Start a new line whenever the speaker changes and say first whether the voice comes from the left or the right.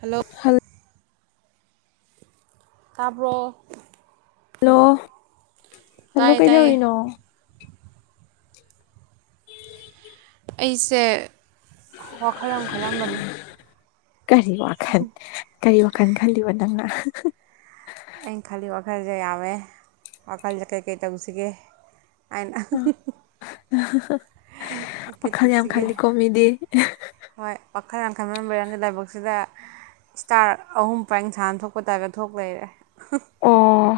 right: hello ꯇꯥꯕ꯭ꯔꯣ
left: hello hello
right: ꯇꯥꯏꯌꯦ ꯇꯥꯏꯌꯦ
left: ꯀꯩꯗꯧꯔꯤꯅꯣ
right: ꯑꯩꯁꯦ ꯋꯥꯈꯜ ꯑꯃ ꯈꯠꯂꯝꯕꯅꯦ
left: ꯀꯔꯤ ꯋꯥꯈꯜ ꯀꯔꯤ ꯋꯥꯈꯜ ꯈꯜꯂꯤꯕ ꯅꯪꯅ
right: ꯑꯩꯅ ꯈꯂꯤ ꯋꯥꯈꯜꯁꯦ ꯌꯥꯝꯃꯦ ꯋꯥꯈꯜꯁꯦ ꯀꯩꯀꯩ ꯇꯧꯁꯤꯒꯦ ꯑꯩꯅ
left: ꯍꯥ ꯍꯥ ꯍꯥ ꯋꯥꯈꯜ ꯌꯥꯝ
right: ꯇꯧꯁꯤꯒꯦ
left: ꯈꯜꯂꯤꯀꯣ ꯃꯤꯗꯤ ꯍꯥ ꯍꯥ
right: ꯍꯣꯏ ꯋꯥꯈꯜ ꯌꯥꯝ ꯈꯟꯕꯩꯔ ꯈꯪꯗꯦ ꯂꯥꯏꯕꯛꯁꯤꯗ ꯏꯁꯇꯥꯔ ꯑꯍꯨꯝ ꯄꯔꯦꯡ ꯁꯥꯡꯅ ꯊꯣꯛꯄꯩ ꯇꯥꯏꯞ ꯊꯣꯛ ꯂꯩꯔꯦ ꯍꯥ ꯍꯥ
left: ꯑꯣ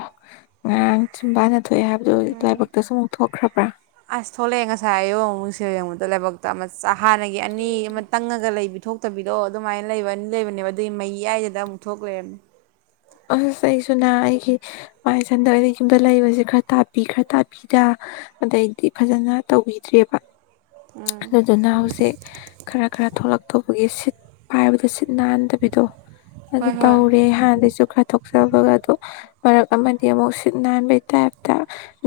left: ꯉꯔꯥꯡ ꯁꯨꯝꯕꯥꯅ ꯊꯣꯛꯑꯦ ꯍꯥꯏꯕꯗꯣ ꯂꯥꯏꯕꯛꯇꯁꯨ ꯑꯃꯨꯛ ꯊꯣꯛꯈ꯭ꯔꯕ꯭ꯔꯥ
right: ꯑꯁ ꯊꯣꯛꯂꯛꯑꯦ ꯉꯁꯥꯏ ꯑꯌꯨꯛ ꯑꯃꯨꯛ ꯃꯤꯡꯁꯦꯜ ꯌꯦꯡꯉꯨꯗ ꯂꯥꯏꯕꯛꯇ ꯑꯃ ꯍꯥꯟꯅꯒꯤ ꯑꯅꯤ ꯑꯃ ꯇꯪꯉꯒ ꯂꯩꯕ ꯊꯣꯛꯇꯕꯤꯗꯣ ꯑꯗꯨꯃꯥꯏꯅ ꯂꯩꯕ ꯑꯅꯤ ꯂꯩꯕꯅꯦꯕ ꯑꯗꯨꯒꯤ ꯃꯩꯌꯥꯏꯁꯤꯗ ꯑꯃꯨꯛ ꯊꯣꯛ ꯂꯩꯔꯝꯃꯦ
left: ꯑꯁ ꯑꯩꯁꯨ ꯅꯍ ꯑꯩꯒꯤ ꯃꯥꯏꯁꯟꯗ ꯑꯣꯏꯅ ꯌꯨꯝꯗ ꯂꯩꯕꯁꯦ ꯈꯔ ꯇꯥꯛꯄꯤ ꯈꯔ ꯇꯥꯛꯄꯤꯗ ꯑꯗꯩꯗꯤ ꯐꯖꯅ ꯇꯧꯕꯤꯗ꯭ꯔꯦꯕ ꯑꯗꯨꯗꯨꯅ ꯍꯧꯖꯤꯛ ꯈꯔ ꯈꯔ ꯊꯣꯛꯂꯛꯇ ꯑꯩꯈꯣꯏꯒꯤ ꯁꯤꯠ ꯄꯥꯏꯕꯗ ꯁꯤꯠ ꯅꯥꯟꯗꯕꯤꯗꯣ ꯑꯗꯨ
right: ꯍꯣꯏ ꯍꯣꯏ
left: ꯇꯧꯔꯦ ꯍꯥꯟꯅꯩꯁꯨ ꯊꯣꯛꯆꯕꯒ ꯑꯗꯨ ꯃꯔꯛ ꯑꯃꯗꯤ ꯑꯃꯨꯛ ꯁꯤꯠ ꯅꯥꯟꯕꯒꯤ ꯇꯥꯏꯞꯇ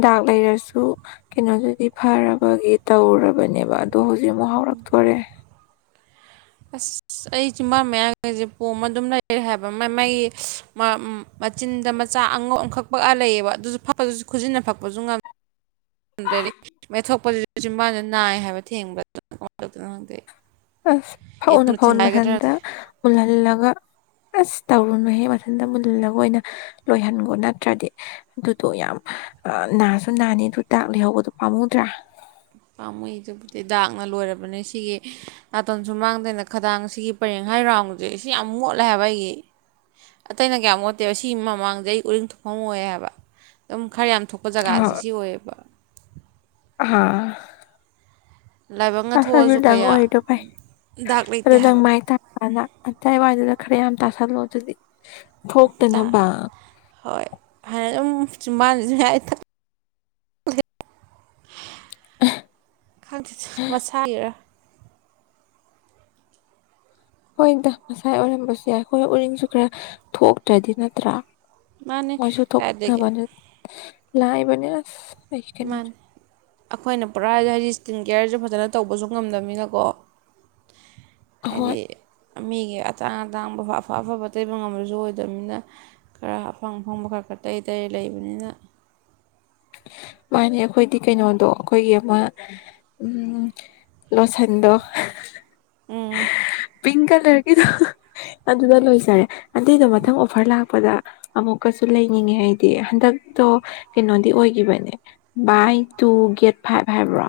left: ꯗꯥꯛ ꯂꯩꯔꯁꯨ ꯀꯩꯅꯣꯗꯨꯗꯤ ꯐꯔꯕꯒꯤ ꯇꯧꯔꯕꯅꯦꯕ ꯑꯗꯣ ꯍꯧꯖꯤꯛ ꯑꯃꯨꯛ ꯍꯧꯥꯎꯔꯛꯇꯣꯔꯦ
right: [inaudible] ꯑꯁ ꯑꯩ ꯆꯤꯟꯕꯥꯟ ꯃꯌꯥ ꯒꯤꯁꯦ ꯄꯣꯝꯃ ꯑꯗꯨꯝ ꯂꯩꯔꯦ ꯍꯥꯏꯕ ꯃꯥ ꯃꯥꯒꯤ ꯃꯥ ꯃꯆꯤꯟꯗ ꯃꯆꯥ ꯑꯉꯧ ꯑꯃꯈꯛꯄꯛꯑ ꯂꯩꯌꯦꯕ ꯑꯗꯨꯁꯨ ꯐꯛꯄꯗꯨꯁꯨ ꯈꯨꯖꯤꯟꯅ ꯐꯛꯄꯁꯨ ꯉꯝꯃꯦ ꯑꯗ ꯒꯤ ꯊꯣꯛꯣꯛꯄꯁꯤ ꯁꯤ ꯃꯥꯅ ꯅꯥꯏ ꯍꯥꯏꯕ ꯊꯦꯡꯕꯗ ꯀꯃꯥꯏ ꯇꯧꯗꯣꯏꯅꯣ ꯈꯪꯗꯦ
left: ꯑꯁ ꯐꯥꯎꯅꯣ
right: ꯌꯦꯇꯨꯅ
left: ꯐꯥꯎꯅꯣ
right: ꯊꯤꯡꯒꯥꯏꯒꯗ꯭ꯔꯥ
left: ꯃꯊꯟꯇ
right: ꯈꯪꯗꯦ
left: ꯃꯨꯜꯍꯜꯂꯒ ꯑꯁ ꯇꯧꯔꯨꯅꯨꯍꯦ ꯃꯊꯟꯇ ꯃꯨꯜꯂꯒ ꯑꯣꯏꯅ ꯂꯣꯏꯍꯟꯈꯣ ꯅꯠꯇ꯭ꯔꯗꯤ ꯑꯗꯨꯗꯣ ꯌꯥꯝ ꯅꯥꯁꯨ ꯅꯥꯅꯤ ꯑꯗꯨ ꯇꯥꯛ ꯂꯩꯍꯧꯕꯗꯨꯣ ꯄꯥꯝꯃꯨꯗ꯭ꯔꯥ
right: ꯄꯥꯝꯃꯨꯏꯗꯨꯕꯨꯗꯤ ꯗꯥꯛꯅ ꯂꯣꯏꯔꯕꯅꯤ ꯁꯤꯒꯤ ꯅꯥꯇꯣꯟꯁꯨ ꯁꯨꯃꯥꯡꯗꯅ ꯈꯗꯥꯡ ꯁꯤꯒꯤ ꯄꯔꯦꯡ ꯃꯥꯏ ꯔꯥꯎꯟꯒꯁꯦ ꯁꯤ ꯌꯥꯝ ꯃꯣꯠꯂꯦ ꯍꯥꯏꯕ ꯑꯩꯒꯤ ꯑꯇꯩꯅ ꯀꯌꯥꯝ ꯃꯣꯠꯇꯦꯕ ꯁꯤ ꯃꯃꯥꯡꯗ ꯑꯩ ꯎꯔꯤꯡ ꯊ ꯊꯣꯛꯐꯝ ꯑꯣꯏ ꯍꯥꯏꯕ ꯑꯗꯨꯝ ꯈꯔ ꯌꯥꯝ ꯊꯣꯛꯄ ꯖꯒꯥꯁꯦ ꯁꯤ ꯑꯣꯏꯌꯦꯕ
left: ꯍꯥꯥ
right: ꯂꯥꯏꯕꯛꯅ
left: ꯑꯁꯣꯏꯕ
right: ꯊꯣꯛꯑꯁꯨ
left: ꯗꯥꯛ
right: ꯀꯌꯥ
left: ꯑꯣꯏꯔꯤꯗꯣ ꯐꯩ
right: ꯗꯥꯛ
left: ꯑꯗꯨ
right: ꯂꯩꯇꯦ
left: ꯅꯪ
right: ꯍꯥꯏꯕ
left: ꯃꯥꯏ ꯇꯥꯅ ꯑꯇꯩ ꯋꯥꯏꯗꯨꯅ ꯈꯔ ꯌꯥꯝ ꯇꯥꯁꯜꯂꯣ ꯑꯗꯨꯗꯤ ꯊꯣꯛꯇꯅꯕ
right: ꯆꯤꯟꯕꯥꯟꯖꯨ ꯌꯥꯏ ꯊꯠ ꯈꯪꯇꯦꯇ ꯃꯁꯥꯒꯤꯔ
left: ꯍꯣꯏꯗ ꯃꯁꯥꯏ ꯑꯣꯏꯔꯝꯕꯁꯨ ꯌꯥꯏ ꯍꯣꯏ ꯎꯔꯤꯡꯁꯨ ꯈꯔ ꯊꯣꯛꯇ꯭ꯔꯗꯤ ꯅꯠꯇ꯭ꯔꯥ
right: ꯃꯥꯅꯦ
left: ꯃꯣꯏꯁꯨ
right: ꯀꯥꯏꯗꯒꯤ
left: ꯊꯣꯛꯞꯅꯕꯅꯤ ꯂꯥꯏꯕꯅꯤꯁ
right: ꯃꯥꯅꯤ ꯑꯩꯈꯣꯏꯅ ꯄꯨꯔꯥ ꯍꯥꯏꯗꯤ ꯏꯁꯀꯤꯟ ꯀꯦꯌꯔꯁꯨ ꯐꯖꯅ ꯇꯧꯕꯁꯨ ꯉꯝꯗꯕꯅꯤꯅꯀꯣ
left: ꯑꯍꯣꯏ
right: ꯍꯥꯏꯗꯤ ꯃꯤꯒꯤ ꯑꯇꯥꯡ ꯑꯇꯥꯡꯕ ꯑꯐ ꯑꯐꯕ ꯇꯩꯕ ꯉꯝꯕꯁꯨ ꯑꯣꯏꯗꯕꯅꯤꯅ ꯈꯔ ꯑꯐꯪ ꯑꯐꯪꯕ ꯈꯔ ꯇꯩꯔ ꯇꯩꯔ ꯂꯩꯕꯅꯤꯅ
left: ꯃꯥꯅꯦ ꯑꯩꯈꯣꯏꯗꯤ ꯀꯩꯅꯣꯗꯣ ꯑꯩꯈꯣꯏꯒꯤ ꯑꯃ ꯎꯝ ꯂꯣꯁꯟꯗꯣ ꯍꯥ ꯍꯥ
right: ꯎꯝ
left: ꯄꯤꯡ ꯀꯂꯔꯒꯤꯗꯣ ꯑꯗꯨꯗ ꯂꯣꯏꯖꯔꯦ ꯑꯗꯨꯗꯣ ꯃꯊꯪ ꯑꯣꯐꯔ ꯂꯥꯛꯄꯗ ꯑꯃꯨꯛꯀꯁꯨ ꯂꯩꯅꯤꯡꯉꯦ ꯑꯩꯗꯤ ꯍꯟꯗꯛꯇꯣ ꯀꯩꯅꯣꯗꯤ ꯑꯣꯏ ꯒꯤꯕꯅꯦ ꯕꯥꯏ ꯇꯨ ꯒꯦꯠ ꯐꯥꯏꯚ ꯍꯥꯏꯕ꯭ꯔꯣ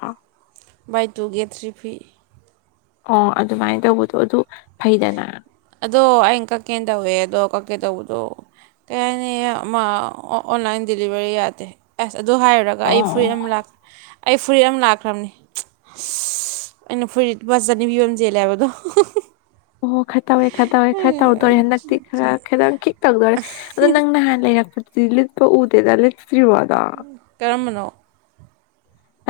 right: ꯕꯥꯏ ꯇꯨ ꯒꯦꯠ ꯊ꯭ꯔꯤ ꯐ꯭ꯔꯤ
left: ꯑꯣ ꯑꯗꯨꯃꯥꯏꯅ ꯇꯧꯕꯗꯣ ꯑꯗꯨ ꯐꯩꯗꯅꯥ
right: ꯑꯗꯣ ꯑꯩꯅ ꯀꯛꯀꯦꯅ ꯇꯧꯋꯦ ꯑꯗꯣ ꯀꯛꯀꯦ ꯇꯧꯕꯗꯣ ꯀꯩ ꯍꯥꯏꯅꯤ ꯑꯃ ꯑꯣꯟꯂꯥꯏꯟ ꯗꯦꯂꯤꯚꯔꯤ ꯌꯥꯗꯦ ꯑꯦ ꯑꯗꯨ ꯍꯥꯏꯔꯨꯔꯒ ꯑꯩ
left: ꯑꯣ
right: ꯐꯨꯔꯤꯠ ꯑꯃꯔꯥ ꯑꯩ ꯐꯨꯔꯤꯠ ꯑꯃ ꯂꯥꯛꯈ꯭ꯔꯝꯅꯤ ꯑꯁ ꯑꯩꯅ ꯐꯨꯔꯤꯠ ꯂꯨꯄꯥ ꯆꯅꯤ ꯄꯤꯕꯃ ꯆꯦꯜꯂꯦ ꯍꯥꯏꯕꯗꯣ ꯍꯣ ꯍꯣ
left: ꯑꯣ ꯈꯠ ꯇꯧꯋꯦ ꯈꯔ ꯇꯧꯋꯦ ꯈꯔ ꯇꯧꯗꯣꯔꯦ ꯍꯟꯗꯛꯇꯤ ꯈꯔ ꯈꯔ ꯈꯤꯛ ꯇꯧꯗꯣꯔꯦ ꯑꯗꯣ ꯅꯪ ꯅꯍꯥꯟ ꯂꯩꯔꯛꯄ ꯗꯤ ꯂꯤꯠꯄ ꯎꯗꯦꯗ ꯂꯤꯠꯇ꯭ꯔꯤꯕꯣ ꯑꯗꯣ
right: ꯀꯔꯝꯕꯅꯣ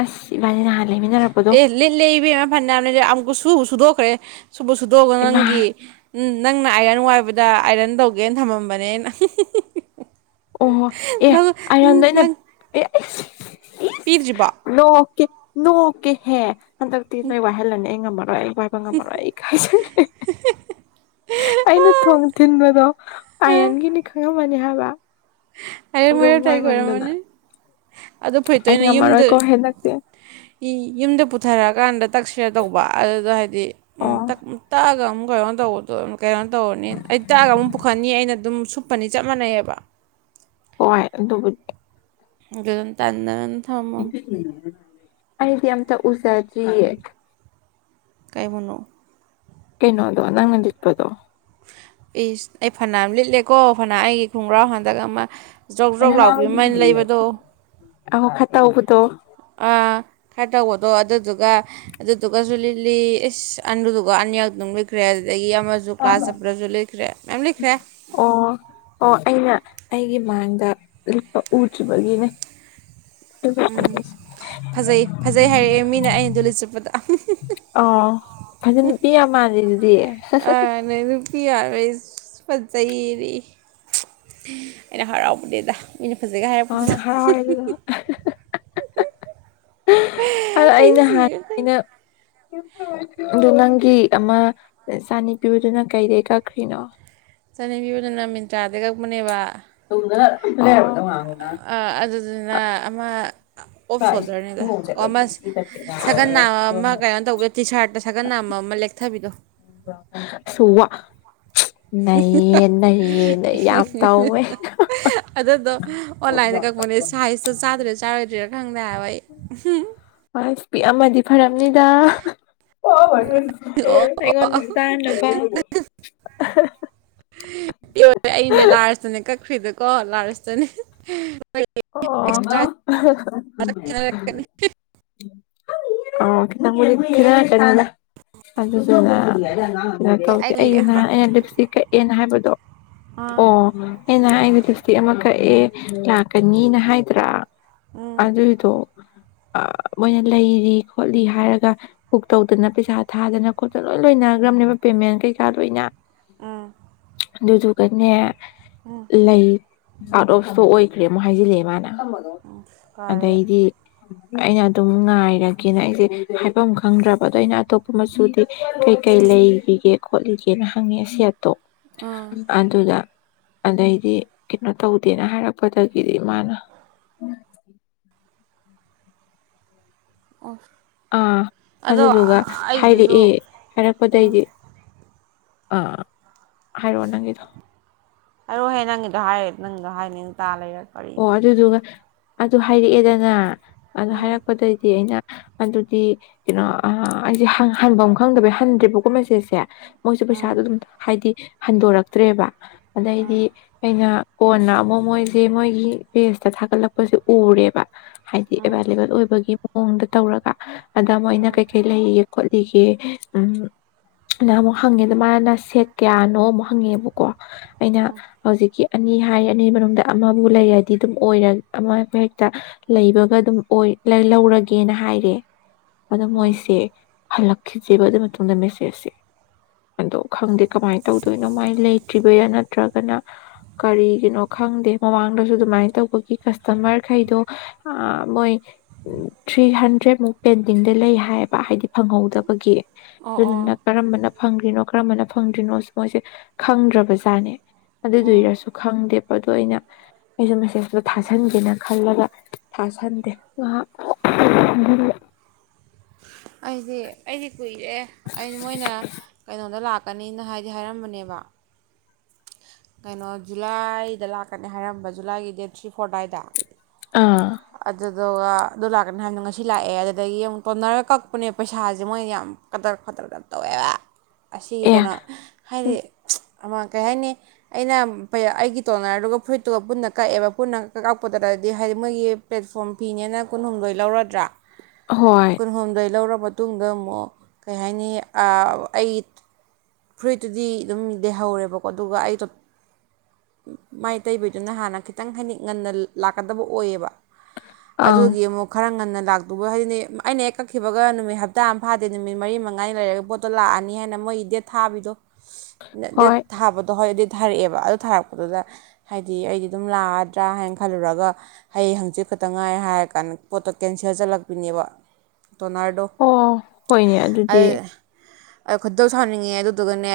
left: ꯑꯁꯤ ꯏꯕꯥꯅꯤ ꯅꯍꯥꯟ ꯂꯩꯃꯤꯟꯅꯔꯛꯄꯗꯣ
right: ꯑꯦ ꯂꯤꯠꯂꯦ ꯏꯕꯦꯝꯃ ꯐꯅ꯭ꯌꯥꯝ ꯂꯤꯠꯂꯦ ꯑꯃꯨꯛꯁꯨ ꯁꯨꯕꯨ ꯁꯨꯗꯣꯛꯈ꯭ꯔꯦ ꯁꯨꯕꯨ ꯁꯨꯗꯣꯛꯑꯒ
left: ꯏꯃꯥ
right: ꯅꯪꯒꯤ ꯅꯪꯅ ꯑꯥꯏꯔꯟ ꯅꯨꯡꯉꯥꯏꯕꯗ ꯑꯥꯏꯔꯟ ꯇꯧꯒꯦꯅ ꯊꯝꯃꯝꯕꯅꯦ ꯑꯩꯅ ꯍꯨꯡ ꯍꯨꯡ ꯍꯨꯡ ꯍꯨꯡ
left: ꯑꯣꯍꯣ ꯑꯦ ꯑꯥꯏꯔꯟꯗꯣ ꯑꯩꯅ ꯄꯦꯠ ꯁꯁ ꯏꯁ
right: ꯄꯤꯗ꯭ꯔꯤꯕꯣ ꯑꯥ
left: ꯅꯣꯛꯀꯦ ꯅꯣꯛꯀꯦꯍꯦ ꯍꯟꯗꯛꯇꯤ ꯅꯣꯏ ꯋꯥꯏꯍꯜꯂꯅꯤ ꯑꯩ ꯉꯝꯃꯔꯣꯏ ꯑꯩ ꯋꯥꯏꯕ ꯉꯝꯃꯔꯣꯏ ꯑꯩ ꯏꯀꯥꯏꯖꯔꯦ ꯍꯦ ꯍꯦ ꯑꯩꯅ ꯊꯣꯡ ꯊꯤꯟꯕꯗꯣ ꯑꯥꯏꯌꯟꯒꯤꯅꯤ ꯈꯪꯉꯝꯃꯅꯤ ꯍꯥꯏꯕ
right: ꯍꯌꯦꯡ
left: ꯑꯗꯨꯝ
right: ꯃꯣꯏꯔꯧ ꯇꯩ
left: ꯋꯥꯏꯃꯟꯗꯅ
right: ꯈꯣꯏꯔꯝꯃꯅꯤ ꯑꯗꯨ ꯐꯨꯔꯤꯠꯇꯣ
left: ꯑꯩ
right: ꯑꯩꯅ ꯌꯨꯝꯗ
left: ꯉꯝꯃꯔꯣꯏꯀꯣ ꯍꯟꯗꯛꯇꯤ
right: ꯌꯨ ꯌꯨꯝꯗ ꯄꯨꯊꯔꯛꯑꯀꯥꯟꯗ ꯇꯛꯁꯤꯔ ꯇꯧꯕ ꯑꯗꯨꯗ ꯍꯥꯏꯗꯤ ꯎꯝ
left: ꯑꯣ
right: ꯇꯛ ꯇꯛꯑꯒ ꯑꯃꯨꯛ ꯀꯩꯅꯣ ꯇꯧꯕꯗꯣ ꯀꯩꯅꯣ ꯇꯧꯔꯅꯤ ꯑꯩ ꯇꯛꯑꯒ ꯑꯃꯨꯛ ꯄꯨꯈꯠꯅꯤ ꯑꯩꯅ ꯑꯗꯨꯝ ꯁꯨꯞꯄꯅꯤ ꯆꯞ ꯃꯥꯟꯅꯩꯌꯦꯕ
left: ꯍꯣꯏ ꯑꯗꯨꯕꯨ
right: ꯑꯗꯨꯅ ꯇꯟꯅꯗꯅ
left: ꯑꯩꯗꯤ ꯑꯝꯇ ꯎꯖꯗ꯭ꯔꯤꯌꯦ
right: ꯀꯩꯕꯨꯅꯣ
left: ꯀꯩꯅꯣꯗꯣ ꯅꯪꯅ ꯂꯤꯠꯄꯗꯣ
right: ꯑꯩꯁ ꯑꯩ ꯐꯅꯌꯥꯝ ꯂꯤꯠꯂꯦꯀꯣ ꯐꯅ ꯑꯩꯒꯤ ꯈꯣꯡꯒ꯭ꯔꯥꯎ ꯍꯟꯗꯛ ꯑꯃ ꯖꯧ ꯖꯧ ꯂꯥꯎꯕꯤꯕꯃ ꯑꯩꯅ ꯂꯩꯕꯗꯣ
left: ꯑꯥꯎ ꯈ ꯇꯧꯕꯗꯣ
right: ꯑꯥ ꯈꯔ ꯇꯧꯕꯗꯣ ꯑꯗꯨꯗꯨꯒ ꯑꯗꯨꯗꯨꯒꯖꯨ ꯂꯤꯠꯂꯤ ꯏꯁ ꯑꯟꯗꯨꯒ ꯑꯅꯤ ꯅꯤꯔꯛꯗꯨꯝ ꯂꯤꯠꯈ꯭ꯔꯦ ꯑꯗꯨꯗꯒꯤ ꯑꯃꯖꯨ ꯀ꯭ꯂꯥꯁ ꯆꯠꯄꯗꯁꯨ ꯂꯤꯠꯈ꯭ꯔꯦ ꯃꯌꯥꯝ ꯂꯤꯠꯈ꯭ꯔꯦ
left: ꯑꯣ ꯑꯣ ꯑꯩꯅ ꯑꯩꯒꯤ ꯃꯥꯡꯗ ꯂꯤꯠꯄ ꯎꯗ꯭ꯔꯤꯕꯒꯤꯅꯦ ꯑꯗꯨꯒ
right: ꯎꯝ ꯐꯖꯩ ꯐꯖꯩ ꯍꯥꯏꯔꯛꯑꯦ ꯃꯤꯅ ꯑꯩꯅ ꯗꯨ ꯂꯤꯠ ꯆꯠꯄꯗ
left: ꯑ ꯑꯗ ꯅꯨꯄꯤ ꯌꯥꯝ ꯃꯥꯜꯂꯤꯗꯨꯗꯤ
right: ꯄꯤ ꯑꯥꯔ ꯔꯣꯏꯁ ꯐꯖꯩꯔꯤ ꯑꯩꯅ ꯍꯔꯥꯎꯕꯅꯤꯗ ꯑꯩꯅ ꯐꯖꯩꯒ
left: ꯃꯥꯅ
right: ꯍꯥꯏꯔꯛꯄꯗꯨꯗ
left: ꯍꯔꯥꯎꯔꯦ
right: ꯍꯨꯝ
left: ꯑꯗꯨꯗꯨꯅ
right: ꯍꯨꯝ
left: ꯑꯥ ꯑꯩ ꯅꯍꯥꯟ ꯑꯩꯅ ꯑꯗꯨ ꯅꯪꯒꯤ ꯑꯃ ꯆꯥꯅꯤꯄꯤꯕꯗꯨꯅ ꯀꯩꯗꯩ ꯀꯛꯈ꯭ꯔꯤꯅꯣ
right: ꯆꯠꯅꯤꯄꯤꯕꯗꯨꯅ ꯃꯤꯟꯇ꯭ꯔꯥꯗꯩ ꯀꯛꯄꯅꯦꯕ
left: [unintelligible]
right: ꯑ ꯥꯑꯗꯨꯗꯨꯅ ꯑꯃ ꯑ ꯑꯣꯐ ꯁꯣꯜꯗꯔꯅꯦꯗ ꯑꯣ ꯑꯃ ꯁꯒꯟ ꯅꯥꯝꯃ ꯑꯃ ꯀꯩꯅꯣ ꯇꯧꯕꯗ ꯇꯤ ꯁꯥꯔꯠꯇ ꯁꯒꯟ ꯅꯥꯝꯃ ꯃ ꯑꯃ ꯂꯦꯛꯊꯕꯤꯗꯣ
left: ꯁꯣ ꯋꯥ ꯅꯩꯌꯦ ꯅꯩꯌꯦ ꯅꯣꯏ ꯌꯥꯝ ꯇꯧꯋꯦ ꯍ ꯍ
right: ꯑꯗꯨꯗꯣ ꯑꯣꯟꯂꯥꯏꯟꯗ ꯀꯛꯄꯅꯦ ꯁꯥꯏꯖꯇꯣ ꯆꯥꯗ꯭ꯔꯥ ꯆꯥꯔꯣꯏꯗ꯭ꯔ ꯈꯪꯗꯦ [unintelligible]
left: ꯑꯁ ꯄꯤꯛ ꯑꯝꯃꯗꯤ ꯐꯔꯝꯅꯤꯗ ꯑꯣ
right: ꯑꯣ
left: ꯑꯩꯉꯣꯟꯗ ꯆꯥꯅꯕ
right: ꯏ ꯑꯩꯅꯦ ꯂꯥꯏꯔ ꯇꯅꯦ ꯀꯛꯈ꯭ꯔꯤꯗꯣꯀꯣ ꯂꯥꯏꯔꯇꯅꯦ
left: [unintelligible] [unintelligible] ꯑꯗꯨꯗꯨꯅ ꯀꯩꯅꯣ
right: ꯑꯦ
left: ꯇꯧꯗꯦ ꯑꯩ
right: ꯀꯨꯏꯔꯦ
left: ꯅꯍꯥꯟ ꯑꯩꯅ ꯂꯤꯐꯁ꯭ꯇꯤꯛ ꯀꯛꯑꯦꯅ ꯍꯥꯏꯕꯗꯣ
right: ꯑꯥ
left: ꯑꯣ ꯑꯩꯅ ꯍꯥꯢ ꯂꯤꯐꯁ꯭ꯇꯤꯛ ꯑꯃ ꯀꯛꯑꯦ ꯂꯥꯛꯀꯅꯤꯅ ꯍꯥꯏꯗ꯭ꯔꯥ
right: ꯎꯝ
left: ꯑꯗꯨꯏꯗꯣ
right: [inaudible]
left: ꯃꯣꯏꯅ ꯂꯩꯔꯤ ꯈꯣꯠꯂꯤ ꯍꯥꯏꯔꯒ ꯕꯨꯛ ꯇꯧꯗꯅ ꯄꯩꯁꯥ ꯊꯥꯗꯅ ꯈꯣꯠꯇꯅ ꯂꯣꯏ ꯂꯣꯏꯅꯒ꯭ꯔ ꯅꯦꯕ ꯄꯦꯃꯦꯟ ꯀꯩꯀꯥ ꯂꯣꯢꯅ
right: ꯎꯝ
left: ꯑꯗꯨꯗꯨꯒꯅꯦ ꯂꯩ ꯑꯣꯠ ꯑꯣꯐ ꯏꯁꯇꯣꯛ ꯑꯣꯏꯈ꯭ꯔꯦ ꯑꯃꯨꯛ ꯍꯥꯏꯖꯤꯜꯂꯛꯑꯦ ꯃꯥꯅ
right: ꯐꯔꯦ
left: ꯑꯗꯩꯗꯤ ꯑꯩꯅ ꯑꯗꯨꯝ ꯉꯥꯏꯔꯒꯦꯅ ꯑꯩꯁꯦ ꯍꯥꯏꯐꯝ ꯈꯪꯗ꯭ꯔꯕ ꯑꯗꯣ ꯑꯩꯅ ꯑꯇꯣꯞꯄ ꯃꯆꯨꯗꯤ ꯀꯩꯀꯩ ꯂꯩꯕꯤꯒꯦ ꯈꯣꯠꯂꯤꯒꯦꯅ ꯍꯪꯉꯤ ꯑꯁꯦꯞ
right: ꯎꯝ
left: ꯑꯗꯨꯗ ꯑꯗꯩꯗꯤ ꯀꯩꯅꯣ ꯇꯧꯗꯦꯅ ꯍꯥꯏꯔꯛꯄ ꯄꯇ ꯒꯤꯗꯤ ꯃꯥꯅ
right: ꯑꯣꯐ
left: ꯑꯥ ꯑꯗꯨꯗꯨꯒ
right: ꯑꯩꯗꯨꯁꯨ
left: ꯍꯥꯏꯔꯛꯑꯦ
right: ꯎꯝ
left: ꯍꯥꯏꯔꯛꯄꯗꯩꯗꯤ ꯑꯥ ꯍꯥꯏꯔꯛꯑꯣ ꯅꯪꯒꯤꯗꯣ
right: ꯍꯥꯢꯔꯛꯑꯣ ꯍꯦ ꯅꯪꯒꯤꯗꯣ ꯍꯥꯏꯔ ꯅꯪꯒꯤꯗꯣ ꯍꯥꯏꯅꯤꯡ ꯇꯥ ꯂꯩꯔꯒꯦ
left: ꯑꯣ ꯑꯗꯨꯗꯨꯒ ꯑꯗꯨ ꯍꯥꯏꯔꯛꯑꯦꯗꯅ ꯑꯗꯨ
right: ꯎꯝ
left: ꯍꯥꯏꯔꯛꯄꯗꯩꯗꯤ ꯑꯩꯅ ꯑꯗꯨꯗꯤ ꯀꯩꯅꯣ ꯑ ꯑꯩꯁꯦ ꯍꯟꯐꯝ ꯈꯪꯗꯕꯩ ꯍꯟꯗ꯭ꯔꯤꯕꯀꯣ ꯃꯁꯦꯠꯁꯦ ꯃꯣꯏꯁꯨ ꯄꯩꯁꯥꯗꯣ ꯑꯗꯨꯝ ꯍꯥꯏꯗꯤ ꯍꯟꯗꯣꯔꯛꯇ꯭ꯔꯦꯕ ꯑꯗꯩꯗꯤ ꯑꯩꯅ ꯀꯣꯟꯅ ꯑꯃꯨꯛ ꯃꯣꯏꯁꯦ ꯃꯣꯏꯒꯤ ꯄꯦꯁꯇ ꯊꯥꯒꯠꯂꯛꯄꯁꯦ ꯎꯔꯦꯕ ꯍꯥꯏꯗꯤ ꯑꯦꯕꯥꯏꯂꯦꯕꯜ ꯑꯣꯏꯕꯒꯤ ꯃꯑꯣꯡꯗ ꯇꯧꯔꯒ ꯑꯗꯥ ꯃꯣꯏꯅ ꯀꯩ ꯀꯩ ꯂꯩꯌꯦ ꯈꯣꯠꯂꯤ ꯉꯦ ꯌꯨꯝ ꯅꯍꯟꯃꯨꯛ ꯍꯪꯉꯦꯗꯨ ꯃꯥꯅꯅ ꯁꯦꯠ ꯀꯌꯥꯅꯣ ꯑꯃꯨꯛ ꯍꯪꯉꯦꯕꯀꯣ ꯑꯩꯅ ꯍꯧꯖꯤꯛꯀꯤ ꯑꯅꯤ ꯍꯥꯏꯔꯤ ꯑꯅꯤ ꯃꯅꯨꯡꯗ ꯑꯃ ꯕꯨ ꯂꯩꯔꯗꯤ ꯑꯗꯨꯝ ꯑꯣꯏꯔ ꯑꯃ ꯍꯦꯛꯇ ꯂꯩꯕꯒ ꯑꯗꯨꯝ ꯑꯣꯏ ꯂꯧꯔꯒꯦꯅ ꯍꯥꯏꯔꯦ ꯑꯗꯨ ꯃꯣꯏꯁꯦ ꯍꯜꯂꯛꯈ꯭ꯔꯤꯗꯦꯕ ꯑꯗꯨꯒꯤ ꯃꯇꯨꯡꯗ ꯃꯦꯁꯦꯁꯁꯦ ꯑꯗꯣ ꯈꯪꯗꯦ ꯀꯃꯥꯏꯅ ꯇꯧꯗꯣꯏꯅꯣ ꯃꯥꯏ ꯂꯩꯇ꯭ꯔꯤꯕꯩꯔ ꯅꯠꯇ꯭ꯔꯒꯅ ꯀꯔꯤꯒꯤꯅꯣ ꯈꯪꯗꯦ ꯃꯃꯥꯡꯗꯁꯨ ꯑꯗꯨꯃꯥꯏꯅ ꯇꯧꯕꯒꯤ ꯀꯁꯇꯃꯔꯈꯩꯗꯣ ꯃꯣꯏ ꯊ꯭ꯔꯤ ꯍꯟ ꯗ꯭ꯔꯦ ꯃꯨꯛ ꯄꯦꯟꯇꯤꯡꯗ ꯂꯩ ꯍꯥꯏꯌꯦꯕ ꯍꯥꯏꯗꯤ ꯐꯪꯍꯧꯗꯕꯒꯤ
right: ꯑꯣ ꯑꯣ
left: ꯑꯗꯨꯗꯨꯅ ꯀꯔꯝꯕꯅ ꯐꯪꯒꯔꯤꯅꯣ ꯀꯔꯝꯕꯅ ꯐꯪꯗ꯭ꯔꯤꯅꯣꯁꯨ ꯃꯣꯏꯁꯦ ꯈꯪꯗ꯭ꯔꯕꯖꯥꯠꯅꯦ ꯑꯗꯨ
right: ꯑꯣ
left: ꯗꯨꯢꯔꯁꯨ ꯈꯪꯗꯦꯕ ꯑꯗꯣ ꯑꯩꯅ ꯑꯩꯁꯨ ꯃꯦꯁꯦꯖꯇꯣ ꯊꯥꯖꯟꯒꯦꯅ ꯈꯜꯂꯒ ꯊꯥꯥꯁꯟꯗꯦ ꯉꯥꯍꯥꯛ
right: [inaudible] ꯑꯩꯗꯤ ꯑꯩꯗꯤ ꯀꯨꯏꯔꯦ ꯑꯩ ꯃꯣꯏꯅ ꯀꯩꯅꯣꯗ ꯂꯥꯛ ꯂꯥꯛꯀꯅꯤꯅ ꯍꯥꯏꯗꯤ ꯍꯥꯏꯔꯝꯕꯅꯦꯕ ꯀꯩꯅꯣ ꯖꯨꯂꯥꯏꯗ ꯂꯥꯛꯀꯅꯤ ꯍꯥꯏꯔꯝꯕ ꯖꯨꯂꯥꯏꯒꯤ ꯗꯦꯠ ꯊ꯭ꯔꯤ ꯐꯣꯔ ꯑꯗꯨꯋꯥꯏꯗ
left: ꯑꯥ
right: ꯑꯗꯨ ꯑꯗꯨꯒ ꯑꯗꯨ ꯂꯥꯛꯀꯅꯤ ꯍꯥꯏꯕꯗꯣ ꯉꯁꯤ ꯂꯥꯛꯑꯦ ꯑꯗꯨꯗꯒꯤ ꯑꯃꯨꯛ ꯇꯣꯟꯅꯔꯒ ꯀꯛꯄꯅꯦ ꯄꯩꯁꯥꯁꯦ ꯃꯣꯏꯅ ꯌꯥꯝ ꯀꯗ꯭ꯔ ꯑꯃꯨꯛ ꯀꯗ꯭ꯔ ꯌꯥꯝ ꯇꯧꯋꯦꯕ ꯑꯁꯤꯒꯤ
left: ꯑꯦ
right: ꯀꯩꯅꯣ ꯍꯥꯏꯗꯤ ꯑꯃ ꯀꯩ ꯍꯥꯏꯅꯤ ꯑꯩꯅ ꯑꯩꯒꯤ ꯇꯣꯅꯔꯗꯨꯒ ꯐꯨꯔꯤꯠꯇꯨꯒ ꯄꯨꯟꯅ ꯀꯛꯑꯦꯕ ꯄꯨꯟꯅ ꯀ ꯀꯛꯄꯗꯨꯗꯗꯤ ꯍꯥꯏ ꯃꯣꯢꯒꯤ ꯄꯂꯦꯠꯐꯣꯝ ꯐꯤꯅꯦꯅ ꯀꯨꯟꯍꯨꯝꯗꯣꯢ ꯂꯧꯔꯗ꯭ꯔ
left: ꯍꯣꯏ
right: ꯀꯨꯟꯍꯨꯝꯗꯣꯢ ꯂꯧꯔ ꯃꯇꯨꯡꯗ ꯑꯃꯨꯛ ꯀꯩ ꯍꯥꯏꯅꯤ ꯑ ꯑꯩ ꯐꯨꯔꯤꯠꯇꯨꯗꯤ ꯑꯗꯨꯝ ꯂꯩꯍꯧꯔꯦꯕꯀꯣ ꯑꯗꯨꯒ ꯑꯩꯗꯣ ꯃꯥꯏ ꯇꯩꯕꯗꯨꯅ ꯍꯥꯟꯅ ꯈꯤꯇꯪ ꯍꯥꯏꯗꯤ ꯉꯟꯅ ꯂꯥꯛꯀꯗꯕ ꯑꯣꯏꯌꯦꯕ
left: ꯑꯪ
right: ꯑꯗꯨꯒꯤ ꯑꯃꯨꯛ ꯈꯔ ꯉꯟꯅ ꯂꯥꯛꯇꯨꯒ ꯍꯥꯏꯗꯤ ꯑꯩꯅ ꯍꯦꯛ ꯀꯛꯈꯤꯕꯒ ꯅꯨꯃꯤꯠ ꯍꯞꯇꯥ ꯑꯃ ꯐꯥꯗꯦ ꯅꯨꯃꯤꯠ ꯃꯔꯤ ꯃꯉꯥꯅꯤ ꯂꯩꯔꯒ ꯄꯣꯠꯇꯣ ꯂꯥꯛꯑꯅꯤ ꯍꯥꯏꯅ ꯃꯣꯏ ꯗꯦꯠ ꯊꯥꯕꯤꯗꯣ ꯗꯦꯠ
left: ꯍꯣꯏ
right: ꯊꯥꯕꯗꯣ ꯍꯣꯏ ꯗ ꯊꯥꯔꯛꯑꯦꯕ ꯑꯗꯨ ꯊꯥꯔꯛꯄꯗꯨꯗ ꯍꯥꯏꯗꯤ ꯑꯩꯗꯤ ꯑꯗꯨꯝ ꯂꯥꯛꯑꯗ꯭ꯔꯥ ꯍꯥꯏꯅ ꯈꯜꯂꯨꯔꯒ ꯍꯌꯦꯡ ꯍꯪꯆꯤꯠ ꯈꯛꯇ ꯉꯥꯏ ꯍꯥꯏꯔ ꯀꯥꯟꯗ ꯄꯣꯠꯇꯣ ꯀꯦꯟꯁꯦꯜ ꯆꯠꯂꯛꯄꯤꯅꯦꯕ ꯇꯣꯅꯔꯗꯣ
left: ꯑꯣ ꯍꯣꯏꯅꯦ
right: ꯑ
left: ꯑꯗꯨꯗꯤ
right: ꯑꯩ ꯈꯣꯗꯧ ꯁꯥꯎꯅꯤꯡꯉꯦ ꯑꯗꯨꯗꯨꯒꯅꯦ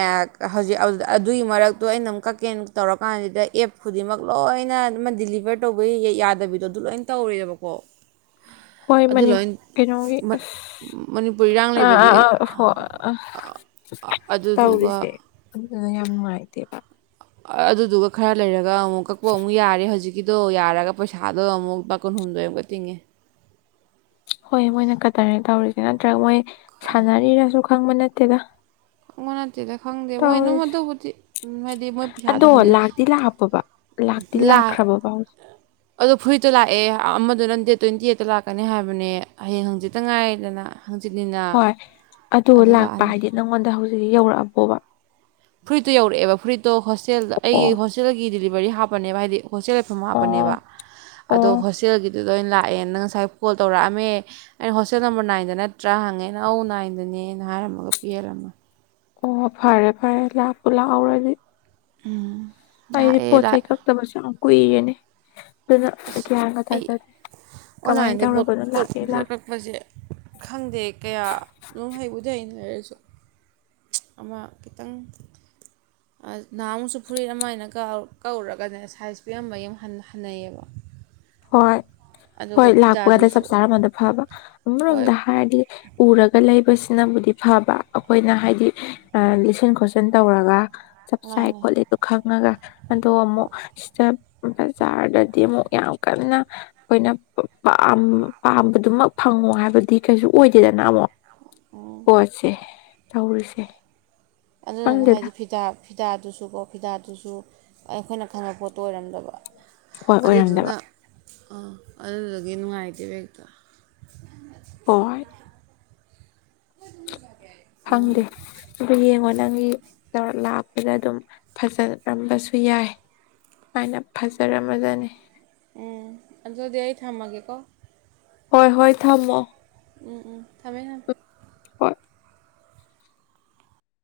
right: ꯍꯧꯖꯤꯛ ꯑꯗꯨꯒꯤ ꯃꯔꯛꯇꯣ ꯑꯩꯅ ꯑꯃꯨꯛ ꯀꯛꯀꯦꯟ ꯇꯧꯔꯀꯥꯟꯁꯤꯗ ꯑꯦꯞ ꯈꯨꯗꯤꯡꯃꯛ ꯂꯣꯏ ꯂꯣꯏꯅꯃ ꯗꯤꯂꯤꯚꯔ ꯇꯧꯕꯒꯤ ꯌꯥꯗꯕꯤꯗꯣ ꯑꯗꯨ ꯂꯣꯏ ꯇꯧꯔꯤꯕꯀꯣ
left: ꯍꯣꯏ ꯃꯅꯤ ꯀꯩꯅꯣꯒꯤ
right: ꯃꯅꯤꯄꯨꯔ ꯏꯔꯥꯡ
left: ꯑꯁ ꯑ ꯑ
right: ꯂꯩꯕꯒꯤ
left: ꯑ ꯍ ꯑ
right: ꯑ- ꯑꯗꯨꯗꯨꯒ
left: ꯇꯧꯔꯤꯁꯦ ꯑꯗꯨꯗꯨꯅ ꯌꯥꯝ ꯅꯨꯡꯉꯥꯏꯇꯦꯕ
right: ꯑꯗꯨꯗꯨꯒ ꯈꯔ ꯂꯩꯔꯒ ꯑꯃꯨꯛ ꯀꯛꯄ ꯑꯃꯨꯛ ꯌꯥꯔꯦ ꯍꯧꯖꯤꯛ ꯀꯤꯗꯣ ꯌꯥꯔꯒ ꯄꯩꯁꯥꯗꯣ ꯑꯃꯨꯛ ꯃꯥ ꯀꯨꯟꯍꯨꯝꯗꯣꯏ ꯑꯃꯨꯛꯀ ꯇꯤꯡꯉꯦ
left: ꯍꯣꯏ ꯃꯣꯏꯅ ꯀꯠꯇꯔ ꯇꯧꯔꯤꯁꯦ ꯅꯠꯇ꯭ꯔꯒ ꯃꯣꯏ ꯁꯥꯟꯅꯔꯤꯔꯁꯨ ꯈꯪꯕ ꯅꯠꯇꯦꯗ
right: ꯑꯩꯉꯣꯟ ꯅꯠꯇꯦꯗ ꯈꯪꯗꯦ ꯃꯣꯏꯅꯨꯝ
left: ꯇꯧꯔꯤꯁꯦ
right: ꯑꯗꯨꯕꯨꯗꯤ ꯃꯣꯏꯗꯤ ꯃꯣꯏ ꯄꯩꯁꯥꯗꯣ
left: ꯑꯗꯣ
right: ꯍꯟꯖꯤꯂ
left: ꯂꯥꯛꯇꯤ ꯂꯥꯛꯄꯕ ꯂꯥꯛꯇꯤ
right: ꯂꯥꯛ
left: ꯂꯥꯛꯈ꯭ꯔꯕꯕ ꯍꯧꯖꯤꯛ
right: ꯑꯗꯣ ꯐꯨꯔꯤꯠꯇꯣ ꯂꯥꯛꯑꯦ ꯑꯃꯗꯨꯅ ꯗꯦꯠ ꯇ꯭ꯋꯦꯟꯇꯤ ꯑꯩꯠꯇ ꯂꯥꯛꯀꯅꯤ ꯍꯥꯏꯕꯅꯦ ꯍꯌꯦꯡ ꯍꯪꯖꯤꯠꯇ ꯉꯥꯏꯔꯦꯗꯅ
left: ꯍꯣꯏ ꯑꯗꯨ ꯂꯥꯛꯄ
right: ꯂꯥꯛꯑꯅꯤ
left: ꯍꯥꯏꯗꯤ ꯅꯪꯉꯣꯟꯗ ꯍꯧꯖꯤꯛ ꯌꯧꯔꯛꯑꯕꯣꯕ
right: ꯐꯨꯔꯤꯠꯇꯣ ꯌꯧꯔꯛꯑꯦꯕ ꯐꯨꯔꯤꯠꯇꯣ ꯍꯣꯁꯇꯦꯜꯗ ꯑꯩꯒꯤ
left: ꯑꯣ
right: ꯍꯣꯁꯇꯦꯜꯒꯤ ꯗꯤꯂꯤꯚꯔꯤ ꯍꯥꯞꯄꯅꯦꯕ ꯍꯥꯏꯗꯤ ꯍꯣꯁꯇꯦꯜ ꯂꯩꯐꯝ
left: ꯑꯣ
right: ꯍꯥꯞꯄꯅꯦꯕ ꯑꯗꯣ
left: ꯑꯣ
right: ꯍꯣꯁꯇꯦꯜꯒꯤ ꯑꯗꯨꯗꯣꯏ ꯑꯣꯏꯅ ꯂꯥꯛꯑꯦ ꯅꯪ ꯉꯁꯥꯏ ꯀꯣꯜ ꯇꯧꯔꯛꯑꯝꯃꯦ ꯑꯩꯅ ꯍꯣꯁꯇꯦꯜ ꯅꯝꯕꯔ ꯅꯥꯏꯟꯗ ꯅꯠꯇ꯭ꯔꯥ ꯍꯪꯉꯦ ꯑꯩꯅ ꯑꯧ ꯅꯥꯏꯟꯗꯅꯤ ꯅꯦꯅ ꯍꯥꯏꯔꯝꯃꯒ ꯄꯤꯍꯜꯂꯝꯃꯦ
left: ꯑꯣ ꯐꯔꯦ ꯐꯔꯦ ꯂꯥꯛꯄꯨ ꯂꯥꯛꯍꯧꯔꯗꯤ
right: ꯎꯝ
left: ꯑꯩꯗꯤ ꯄꯣꯠ ꯆꯩꯩ ꯀꯛꯇꯕꯁꯨ ꯌꯥꯝ ꯀꯨꯏꯔꯦꯅꯦ ꯑꯗꯨꯅ ꯑꯩ
right: ꯑꯁ
left: ꯒꯌꯥꯟꯒ
right: ꯑꯩ
left: ꯊꯥꯖꯗꯦ
right: ꯑꯣꯟꯂꯥꯏꯟꯗꯩ ꯄꯣꯠ ꯄꯣꯠ ꯄꯣꯠ ꯀꯛꯄꯁꯦ ꯈꯪꯗꯦ ꯀꯌꯥ ꯅꯨꯡ ꯍꯩꯕꯨꯗꯤ ꯍꯩꯅꯔꯁꯨ ꯑꯃ ꯈꯤꯇꯪ ꯑ ꯅꯍꯥꯃꯨꯛꯁꯨ ꯐꯨꯔꯤꯠ ꯑꯃ ꯑꯩꯅ ꯀꯥꯎ ꯀꯛꯎꯔꯒꯅꯦ ꯁꯥꯏꯖ ꯄꯤꯔꯝꯕ ꯑꯝ ꯍꯟ ꯍꯟꯅꯩꯌꯦꯕ
left: ꯍꯣꯏ ꯍꯣꯏ
right: ꯑꯗꯨꯒ
left: ꯂꯥꯛꯄꯒꯥꯟꯗ ꯆꯞ
right: ꯐꯤꯗꯥꯗꯨꯁꯨ
left: ꯆꯥꯔ ꯑꯃꯗ ꯐꯕ
right: ꯍꯣꯏ
left: ꯑꯃꯔꯣꯝꯗ ꯍꯥꯏꯔꯗꯤ ꯎꯔꯒ ꯂꯩꯕꯁꯤꯅꯕꯨꯗꯤ ꯐꯕ ꯑꯩꯈꯣꯏꯅ ꯍꯥꯏꯗꯤ ꯂꯤꯠꯁꯤꯟ ꯈꯣꯠꯆꯤꯟ ꯇꯧꯔꯒ ꯆꯞ ꯆꯥꯏ
right: ꯃꯥꯅꯦ
left: ꯈꯣꯠꯂꯤꯗꯣ ꯈꯪꯉꯒ ꯑꯗꯣ ꯑꯃꯨꯛ
right: ꯍꯣꯏ
left: ꯁꯤꯗ ꯑꯝꯇꯪ ꯆꯥꯔꯒꯗꯤ ꯑꯃꯨꯛ ꯌꯥꯝ ꯀꯟꯅ ꯈꯣꯏꯅ ꯄ ꯄꯥꯝ ꯄꯥꯝꯕꯗꯨꯃꯛ ꯐꯪꯉꯣ ꯍꯥꯏꯕꯗꯤ ꯀꯩꯁꯨ ꯑꯣꯏꯗꯦꯗꯅ ꯑꯃꯨꯛ
right: ꯎꯝ
left: ꯄꯣꯠꯁꯦ ꯇꯧꯔꯤꯁꯦ
right: ꯑꯗꯨꯗꯨꯅ
left: ꯈꯪꯗꯦꯗ
right: ꯍꯥꯏꯗꯤ ꯐꯤꯗꯥꯛ ꯐꯤꯗꯥꯗꯨꯁꯨ ꯀꯣ ꯐꯤꯗꯥꯗꯨꯁꯨ ꯑꯩꯈꯣꯏꯅ ꯈꯪꯕ ꯄꯣꯠꯇꯣ ꯑꯣꯏꯔꯝꯗꯕ
left: ꯍꯣꯏ ꯑꯣꯏꯔꯝꯗꯕ
right: ꯑ ꯑꯗꯨꯗꯨꯒꯤ ꯅꯨꯉꯥꯏꯇꯦꯕ ꯍꯦꯛꯇ
left: [unintelligible]
right: [unintelligible] ꯎꯝ
left: ꯐꯪꯗꯦ ꯑꯗꯨ ꯌꯦꯡꯉꯣꯅꯦ ꯅꯪꯒꯤ ꯂꯥꯛꯄꯗ ꯑꯗꯨꯝ ꯐꯖꯔꯝꯕꯁꯨ ꯌꯥꯏ ꯃꯥꯏꯅ ꯐꯖꯔꯝꯃꯥꯖꯅꯤ
right: ꯎꯝ ꯑ ꯑꯗꯨꯗꯤ ꯑꯩꯏ ꯊꯝꯃꯒꯦꯀꯣ
left: ꯍꯣꯏ ꯍꯣꯏ ꯊꯝꯃꯣ
right: ꯎꯝ ꯎꯝ ꯊꯝꯃꯦ ꯊꯝꯃꯦ
left: ꯍꯣꯏ